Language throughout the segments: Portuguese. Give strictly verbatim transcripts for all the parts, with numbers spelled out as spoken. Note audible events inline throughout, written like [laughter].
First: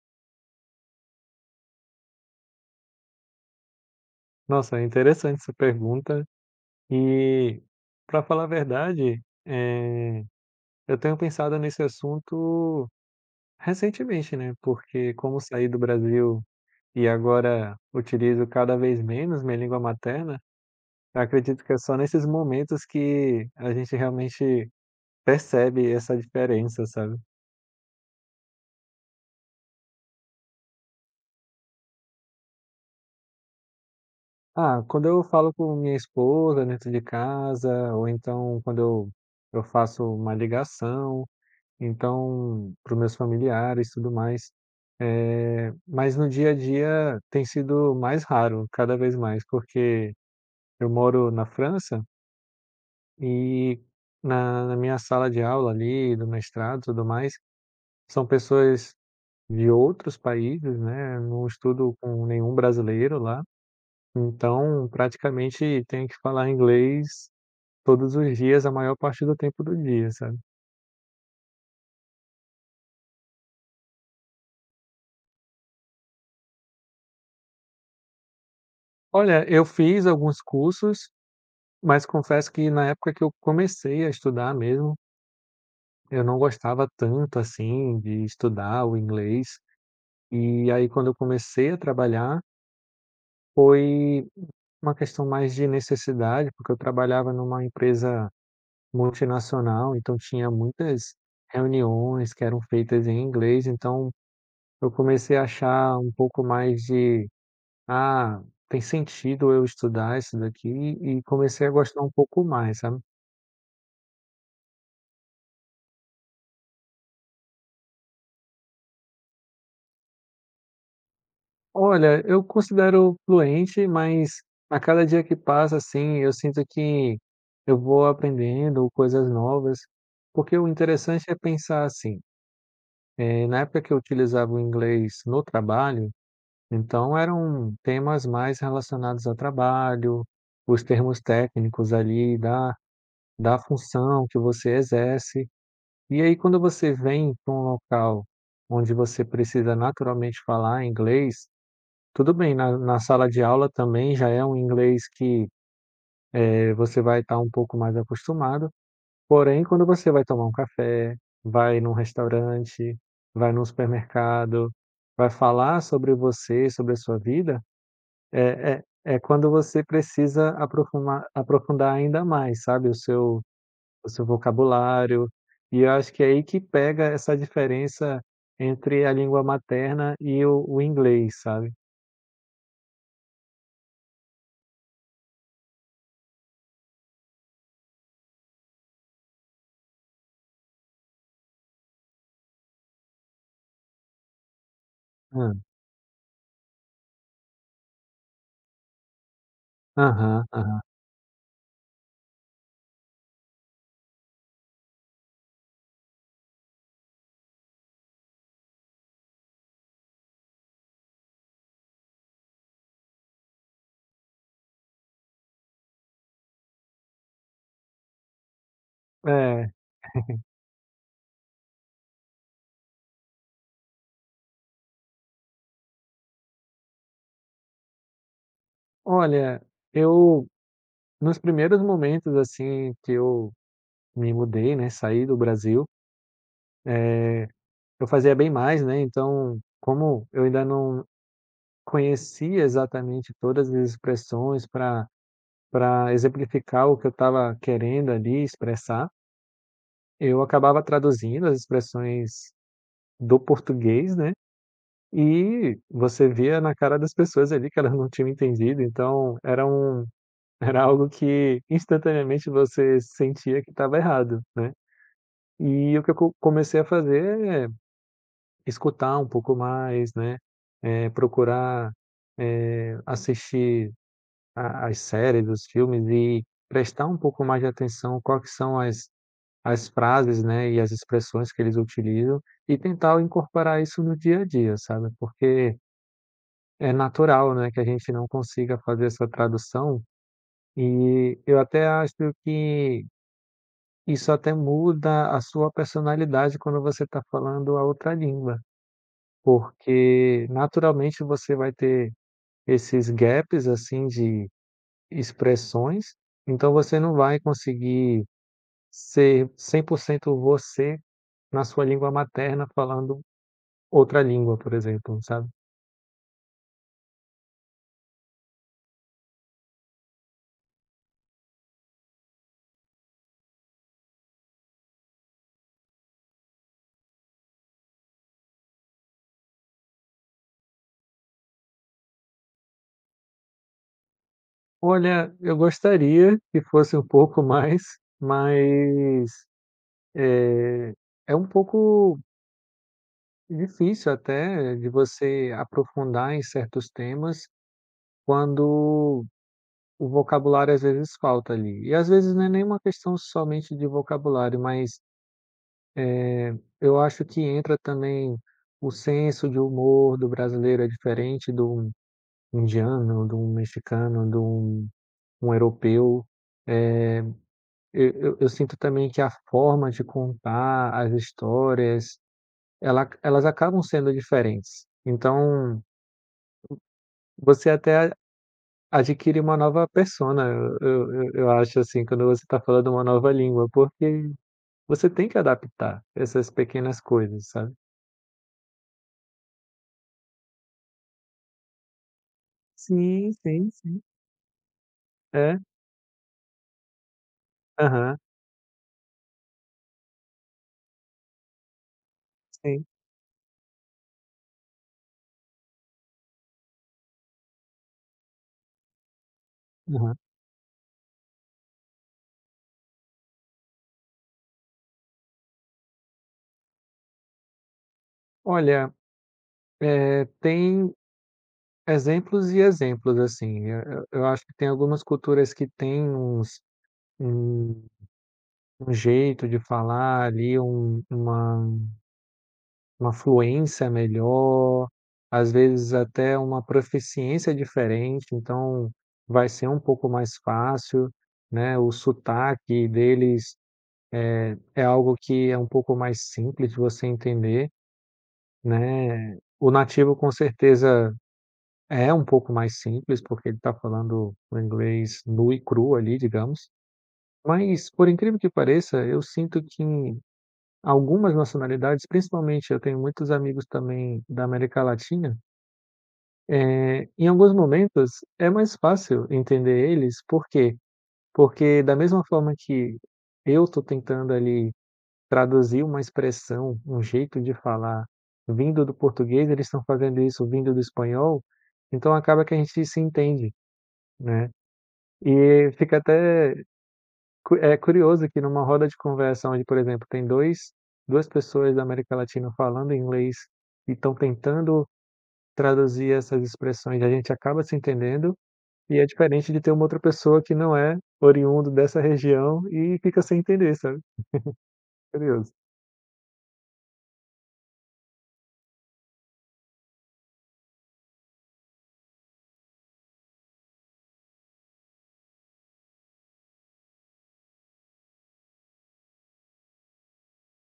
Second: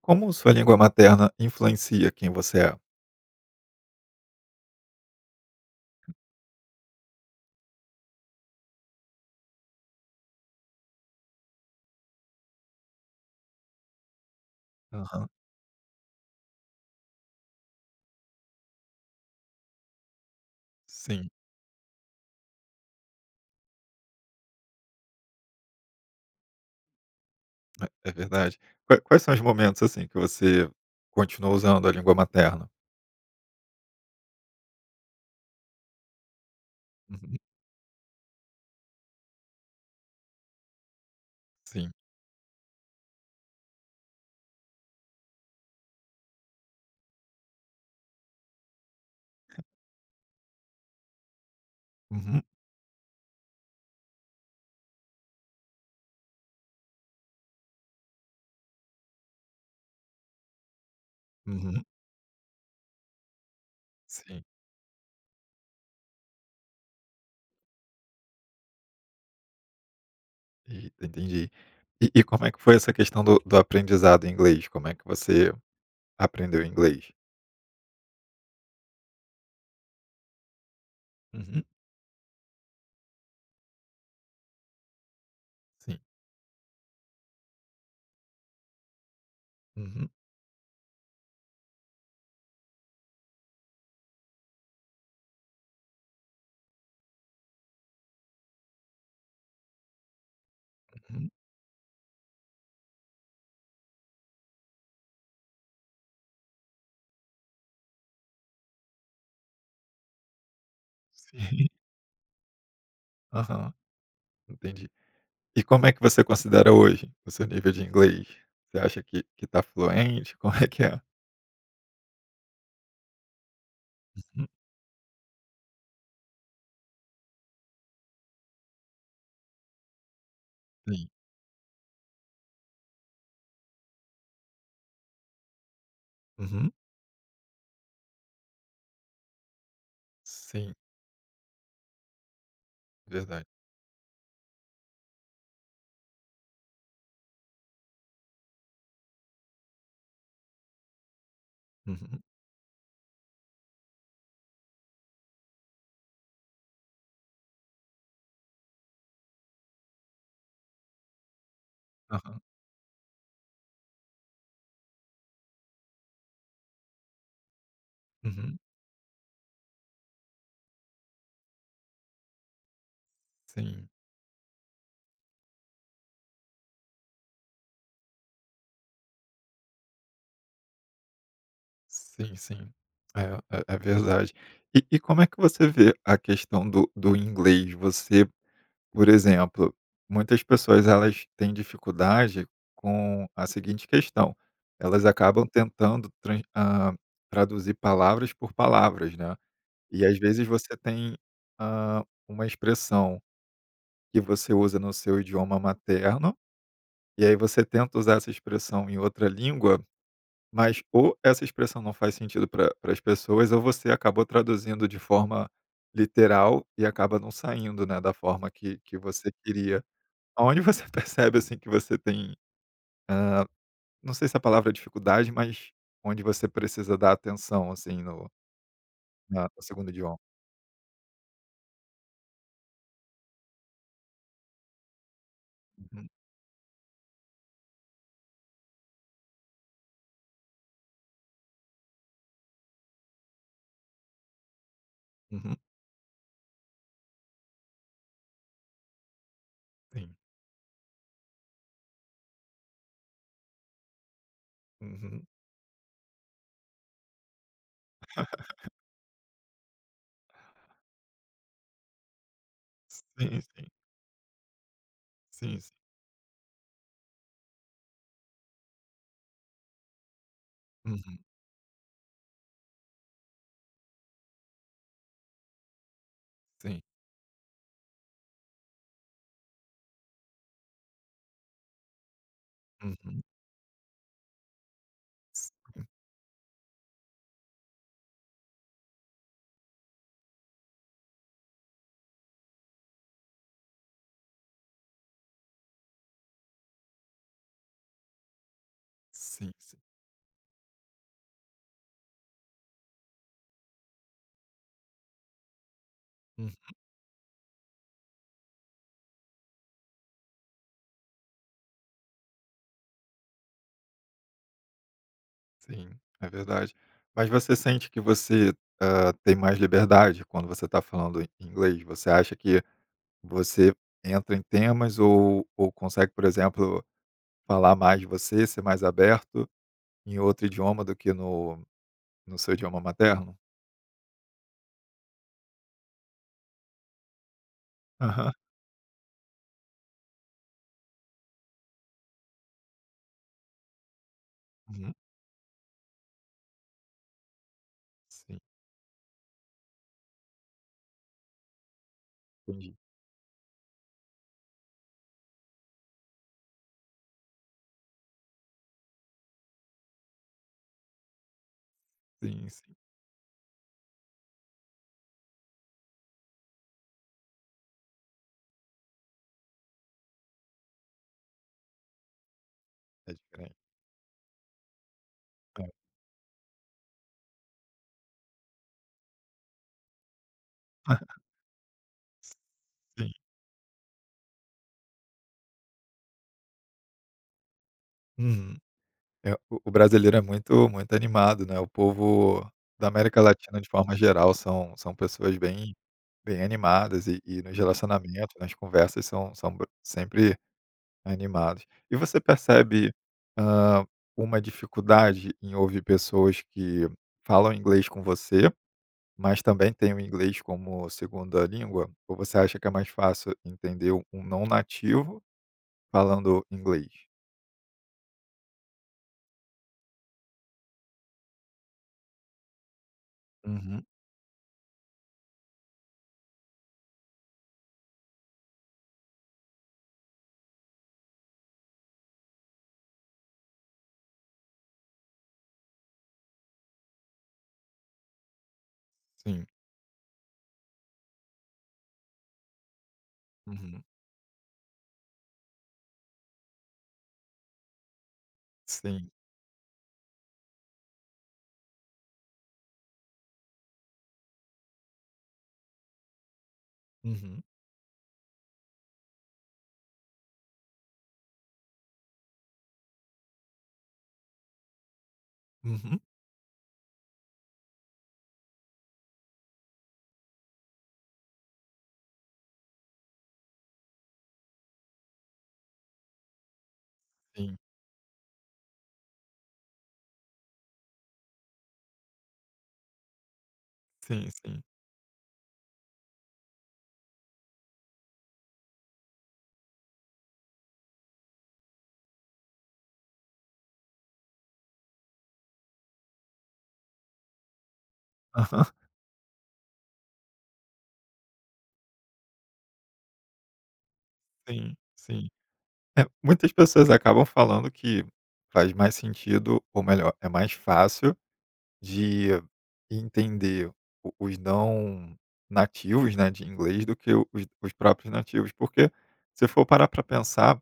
Como sua língua materna influencia quem você é? Nossa, é interessante essa pergunta. E, para falar a verdade, eh, eu tenho pensado nesse assunto recentemente, né, porque Aham. como saí do Brasil e agora utilizo cada vez menos minha língua materna, eu Sim, acredito que é só nesses momentos que a gente realmente percebe essa diferença, sabe. é é verdade. Qua quais são os momentos, assim, que você continua usando a língua materna? Ah, quando eu falo com minha esposa dentro de Uhum. casa, ou então quando eu eu faço uma ligação. Sim. Então, para os meus familiares, e tudo mais. Eh, mas no dia a dia tem sido mais raro, cada vez mais, porque eu moro na França Uhum, e na, na minha sala de aula ali, do mestrado, e tudo mais, são pessoas de outros países, né? Eu não uhum. estudo com nenhum brasileiro lá, Sim. então praticamente tenho que falar inglês todos os dias, a maior parte do tempo do dia, sabe? Eita, entendi. E e como é que foi essa questão do do aprendizado em inglês? Como é que você aprendeu inglês? Olha, eu fiz alguns cursos, Uhum. mas confesso que na época que eu comecei a estudar mesmo, Sim. eu não gostava tanto, assim, de estudar o inglês. Uhum, E aí quando eu comecei a trabalhar, foi uma questão mais de necessidade, porque eu trabalhava numa empresa multinacional, então tinha muitas uhum. reuniões que eram feitas em inglês, então eu comecei a achar um pouco mais de: "Ah, tem sentido eu estudar isso daqui", e comecei Sim. a [laughs] gostar um pouco mais, sabe? Aham, entendi. E como é que você considera hoje o seu nível de inglês? Você acha que que tá fluente? Como é que é? Olha, eu considero fluente, mas Uhum. a cada dia que passa, assim, eu sinto que eu vou aprendendo coisas novas, porque o Sim. interessante é pensar assim, eh, na época que eu utilizava o inglês no trabalho, Uhum. então eram temas mais relacionados ao trabalho, Sim, os termos técnicos ali da, verdade. da função que você exerce. E aí, quando você vem para um local onde você precisa naturalmente falar inglês, Uhum. tudo bem, na na sala de aula também já é um inglês que, eh, você vai estar um pouco mais acostumado, porém quando você vai tomar um café, vai num Aham. restaurante, vai num supermercado, vai falar sobre você, sobre a sua vida, é Uhum. é é quando você precisa aprofumar aprofundar ainda mais, sabe, o seu Sim, o seu vocabulário, e eu acho que é aí que pega essa diferença entre a língua materna e o o inglês, sabe. sim, sim. É, é, é verdade. E, e como é que você vê a questão do, do inglês? Você, por exemplo, muitas pessoas elas têm dificuldade com a seguinte questão. Elas acabam Ah, tentando tran- ah, traduzir palavras por palavras, né? E às aham, vezes você aham. tem ah, uma expressão que você usa no seu idioma materno. E aí você tenta usar essa expressão em outra língua, mas ou essa expressão não faz sentido para as pessoas, ou você acabou traduzindo de forma literal e acaba não saindo, né, da forma que que você É. queria. Onde você [laughs] percebe, assim, que você tem, não sei se a palavra é dificuldade, mas onde você precisa dar atenção, assim, no na no Olha, segundo idioma? eu nos primeiros momentos, assim, que eu me mudei, né, saí do Brasil, Uhum, eh, eu fazia bem mais, né, então, como eu ainda não conhecia exatamente todas as expressões para uhum, para exemplificar o que eu estava querendo ali expressar, sim. eu acabava traduzindo as expressões do português, né, Uhum. e você via na cara das pessoas ali que elas não tinham entendido, então era um era algo que instantaneamente você Sim, sentia sim. que estava errado, né. Sim, sim. E o que eu co comecei a fazer é escutar um pouco mais, né, eh, Uhum, procurar, eh, assistir a as séries, os filmes e sim. prestar um pouco mais de atenção quais que são as as frases, né, e as expressões que eles utilizam e tentar Uhum. incorporar isso no dia a dia, sabe. Porque Sim, é natural, né, que a gente não consiga fazer essa tradução e eu até acho que isso até muda a sua personalidade quando você está falando a outra língua, sim, sim. porque naturalmente você vai ter esses gaps, assim, de expressões, Uhum. então você não vai conseguir ser cem por cento você na sua língua materna falando outra língua, por exemplo, sabe. Sim, é verdade. Mas você sente que você, hã, tem mais liberdade quando você está falando em inglês? Você acha que você entra em temas ou ou consegue, por exemplo, falar mais de você, ser mais aberto em outro idioma do que no no seu idioma materno? Olha, eu gostaria que fosse um pouco [laughs] mais, Aham. mas, eh, é um pouco difícil até de Uhum. você aprofundar em certos temas Sim, quando o vocabulário às vezes falta ali. E às vezes não é nem entendi. uma questão somente de vocabulário, mas eu acho que entra também o senso de humor do brasileiro é diferente do Sim, sim, indiano, do mexicano, do um, um europeu. Eu, eu, eu sinto também que a forma de contar as histórias, ela, é elas diferente. acabam sendo diferentes. É. Então, você até adquire uma nova persona, eu [laughs] eu eu eu acho, assim, quando você está falando uma Sim. nova língua, porque você tem que adaptar essas pequenas coisas, sabe. Uhum. É, o o brasileiro é muito muito animado, né, o povo da América Sim, Latina, de sim, forma sim. geral, são são pessoas É. bem. Bem animadas e e nos Aham. relacionamentos, nas conversas são são br sempre animados. E você Sim. percebe, hã, uma dificuldade em ouvir pessoas que falam inglês com você, mas também têm o Aham. inglês como segunda língua? Ou você acha que é mais fácil entender um um não nativo falando inglês? Olha, eh, tem exemplos e exemplos, assim, eu Uhum, eu eu acho que tem algumas culturas que têm uns um um jeito de falar ali, um uma Uma fluência melhor, às vezes até uma proficiência diferente, então sim. vai ser um pouco mais fácil, né, o sotaque deles Uhum, é algo que é um pouco mais simples de você entender, sim. né. O nativo com certeza é um pouco mais simples, porque ele está falando o inglês nu e cru ali, digamos. Uhum, Mas, por incrível que pareça, eu sinto que em algumas nacionalidades, principalmente eu tenho muitos amigos também da América Latina. uhum, Eh, em alguns momentos é mais fácil entender eles, por quê? Porque da mesma forma que eu estou tentando ali traduzir uma expressão, um jeito de sim, falar vindo do português, eles estão fazendo isso vindo do espanhol, então acaba que a gente se entende, sim, né. sim. E fica até cu é curioso que numa roda de conversa onde, por exemplo, tem dois duas pessoas da América Latina falando inglês e estão tentando traduzir essas expressões, a gente acaba se entendendo. Aham, E é diferente de ter uma outra pessoa que não é oriundo dessa região e fica sem entender, sabe. sim, sim. Curioso. É, muitas pessoas acabam falando que faz mais sentido, ou melhor, é mais fácil de entender o- os não nativos, né, de inglês do que o- os, os próprios nativos, porque se for parar para pensar,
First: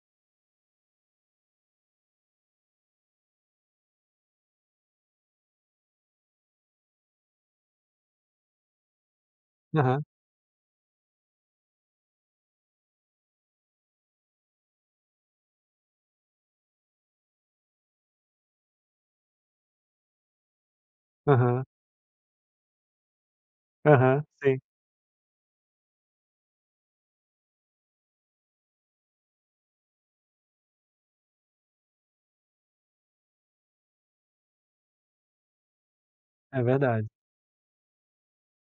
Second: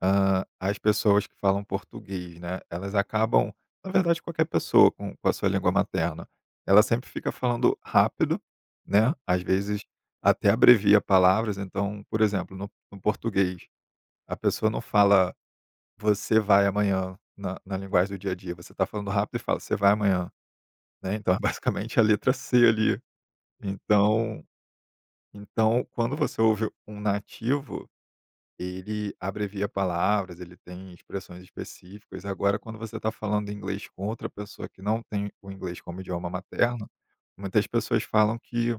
ah, as pessoas que falam português, né, elas acabam, na verdade, qualquer pessoa com, com a sua língua materna, ela sempre fica falando rápido, né, às vezes Aham, até abrevia palavras, então, por exemplo, no no português, a pessoa não fala você vai amanhã, na na linguagem do dia a dia, você tá falando rápido e fala: "Você vai amanhã", né, então é [laughs] aham, basicamente a letra C ali. aham, Então sim, então quando você ouve um nativo, ele abrevia palavras, ele tem expressões específicas. Agora quando você está falando inglês com outra pessoa que não tem o inglês como idioma é materno, verdade. muitas pessoas falam que,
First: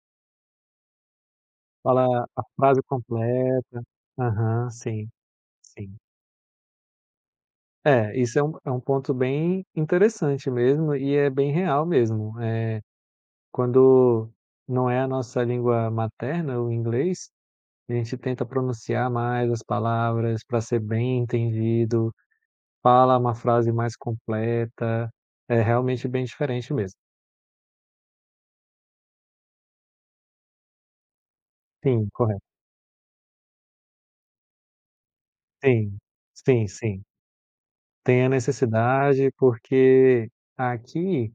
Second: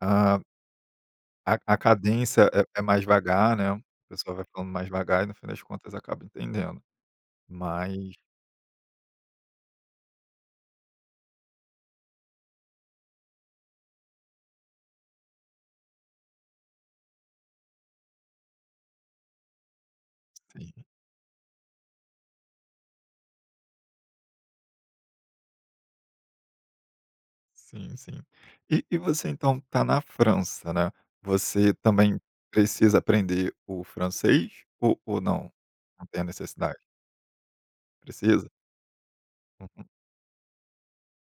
ah, a a Fala a cadência é é frase mais vagar, né, a completa. pessoa vai Aham, falando mais sim, vagar e no fim das contas sim. acaba entendendo. Mas É, isso é um é um ponto bem interessante mesmo e é bem real mesmo. É quando não é a nossa língua materna, o inglês, a gente tenta pronunciar mais as palavras para sim. ser bem entendido, fala uma frase mais completa, é realmente bem diferente mesmo. Sim, sim. E e você então tá na França, né. Você Sim, também correto. precisa aprender o francês ou ou não? Sim, Não tem a sim, necessidade? sim. Tem a Precisa? necessidade, Uhum. porque aqui,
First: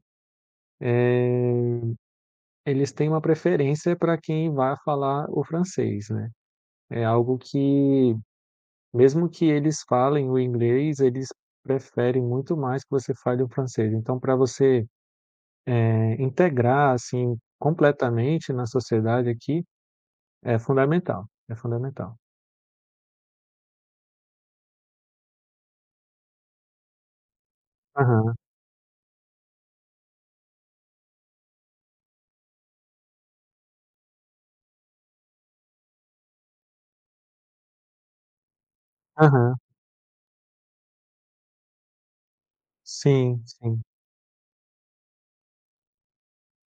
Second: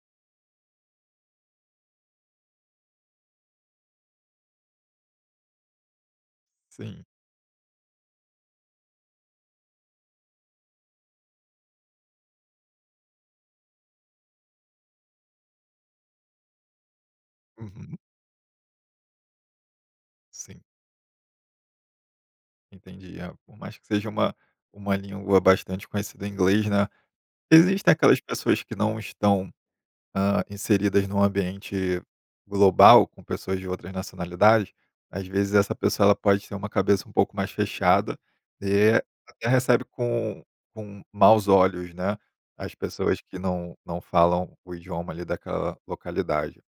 eh, eles têm uma preferência para quem vai falar o francês, né. É Sim. algo que, mesmo que eles falem o inglês, eles preferem muito mais que você fale o francês. Então para você, eh, integrar, assim, Uhum. completamente na sociedade aqui, é Sim, fundamental, é fundamental. entendi. É, por mais que seja uma uma língua bastante conhecida, em inglês, né, existem aquelas Aham, pessoas que não estão, hã, inseridas num ambiente global, com pessoas de outras nacionalidades, às vezes essa pessoa ela pode ter uma cabeça um pouco mais fechada e até aham. recebe com com maus olhos, né, as pessoas que Sim, não sim. não falam o idioma ali daquela localidade,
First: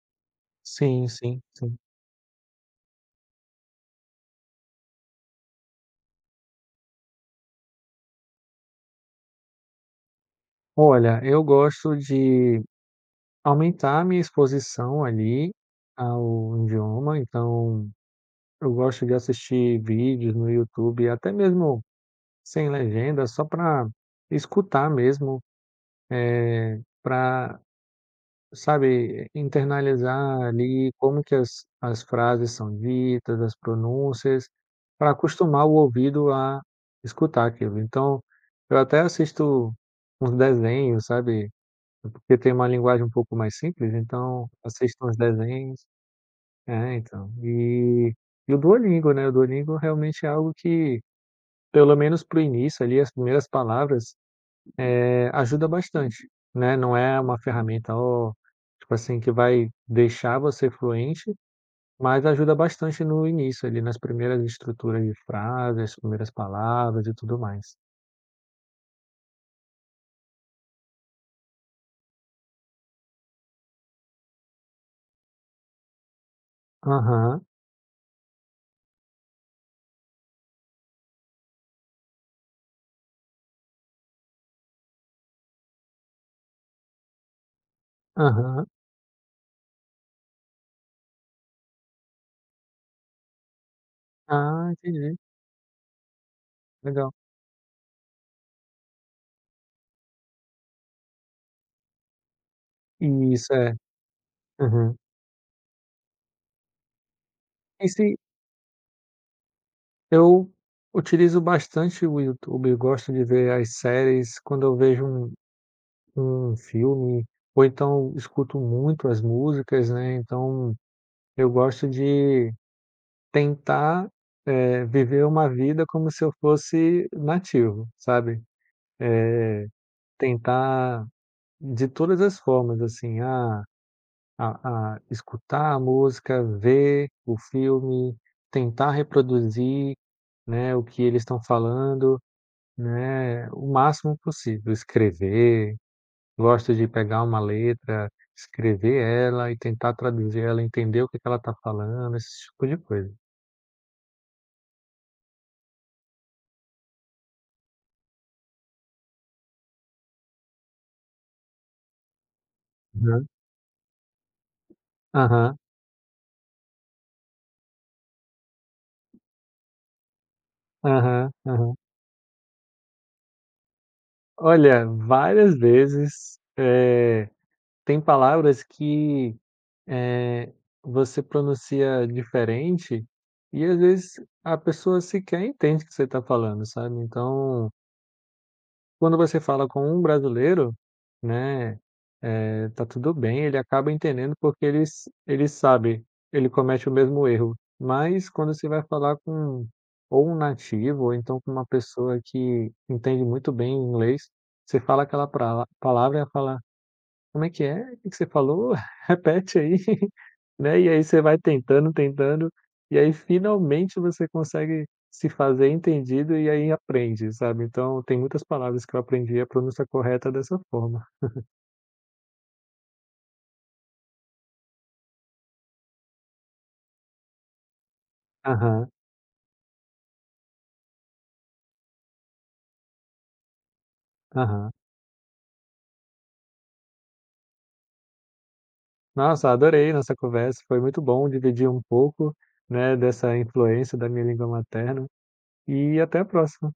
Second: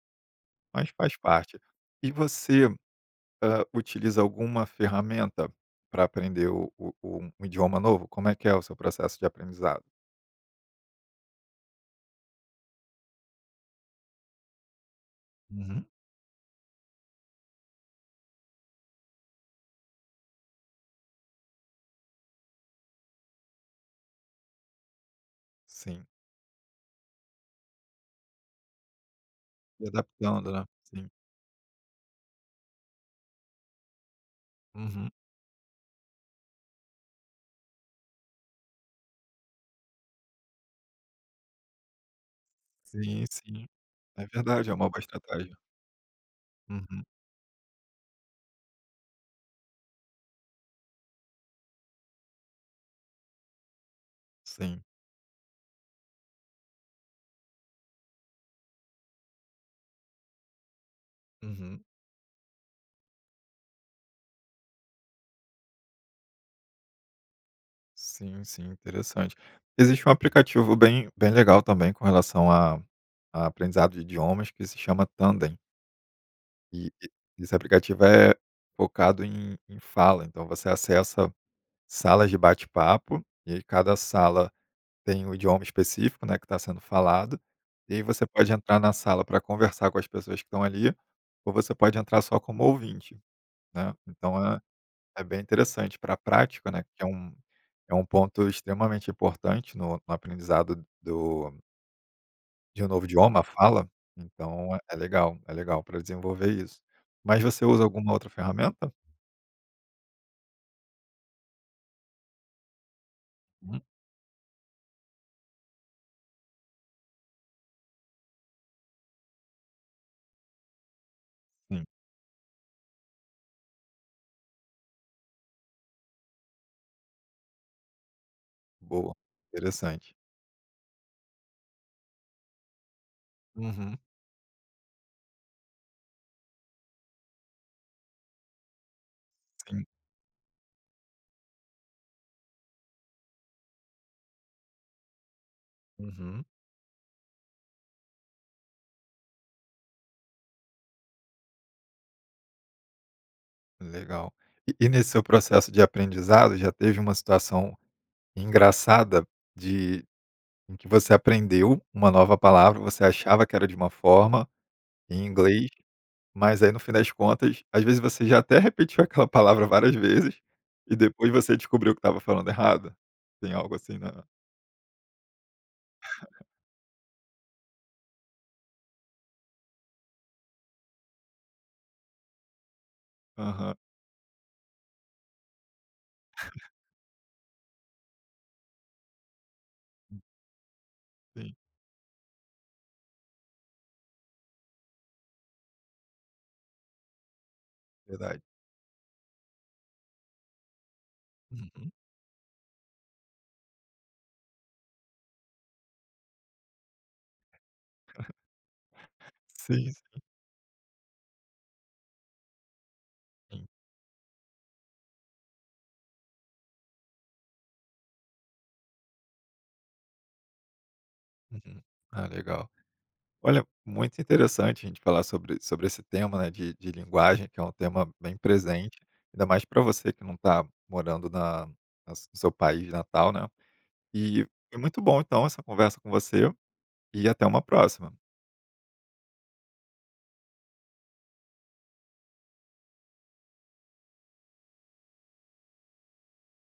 mas Sim, faz sim, parte. sim. E você, hã, utiliza alguma ferramenta para aprender o o o um idioma novo? Como é que é o seu processo de aprendizado? Olha, eu gosto de aumentar a minha exposição ali Uhum. ao idioma, então eu gosto de assistir vídeos no YouTube, até mesmo sem legenda, só para escutar mesmo, Sim, para sabe, e internalizar adaptando, né. ali Sim. como que as as frases são ditas, as pronúncias, Uhum. para acostumar o ouvido a escutar aquilo. Então, eu até assisto uns desenhos, sabe, porque tem uma linguagem um Sim, pouco mais sim. simples, É então verdade, é uma boa assisto uns estratégia. desenhos é, Uhum, então. E e o Duolingo, né, o Duolingo realmente é algo que, pelo menos para o início ali, as primeiras palavras sim. é, ajuda bastante, né, não é uma ferramenta, oh, tipo assim, que vai deixar você fluente, Uhum. mas ajuda bastante no início ali, nas primeiras estruturas de frase, as primeiras palavras e tudo mais. Sim, sim, interessante. Existe um aplicativo bem bem legal também com relação a a aprendizado de idiomas que se chama Tandem, e e Aham, esse aplicativo é focado em em fala, então você acessa salas de bate-papo, e aí cada sala tem um idioma específico, né, que está sendo falado, e aí você pode aham. entrar na sala para conversar com as pessoas que estão ali, ou você pode entrar só como ouvinte, né, então é. Ah, entendi, É bem interessante para a prática, né, que é legal. um é um ponto extremamente importante no no aprendizado do de um novo idioma, a Isso, é. fala, então é Aham. é legal, é legal para desenvolver isso. Mas você usa E se alguma outra ferramenta? eu utilizo bastante o YouTube, eu gosto de ver as Hum, séries, quando eu vejo um um filme, ou então escuto muito as músicas, né, então eu sim, gosto de tentar, eh, viver uma vida como se eu fosse nativo, sabe. boa, Eh, interessante. Tentar de todas as formas, assim, a Uhum, a a escutar a música, ver o filme, tentar sim, reproduzir, né, o que eles estão falando, né, o máximo possível. Escrever, uhum, gosto de pegar uma letra, escrever ela e tentar traduzir ela, entender o que que ela está falando, esse tipo de coisa. legal. E e nesse seu processo de aprendizado, já teve uma situação engraçada de em que você aprendeu uma nova palavra, você Aham. achava que era de uma forma em Aham. inglês. Mas aí, no fim das contas, às vezes você já até repetiu [laughs] aquela palavra várias vezes e depois Aham, você aham. descobriu que estava falando errado. Tem algo assim, né? Olha, várias vezes, eh, tem palavras que, eh, você pronuncia diferente e, Aham. às vezes, a pessoa sequer entende o que você está falando, sabe. Então quando você fala com um brasileiro, Sim, né, eh, tá tudo bem, ele acaba entendendo porque ele s ele sabe, ele comete o mesmo erro. Mas verdade. quando você vai falar com ou um nativo ou então com uma Uhum. pessoa que entende muito bem inglês, você fala aquela prala palavra e ela fala como é que é? O que que você falou? [laughs] Repete aí, Sim, [laughs] né, e aí você vai tentando, tentando, e aí sim. finalmente você consegue se fazer entendido e aí aprende, sabe. Então tem muitas palavras que eu aprendi a pronúncia correta dessa forma. Uhum. Ah, legal. Olha, muito interessante a gente falar sobre, sobre esse tema, né, de, de linguagem, que é um tema bem Aham, presente, ainda mais para você que não está morando na, na s- no seu país natal, né? E aham. foi muito bom, então, essa conversa com você e até uma próxima. Nossa, adorei nossa conversa, foi muito bom dividir um pouco, né, dessa influência da minha língua materna, e até a próxima.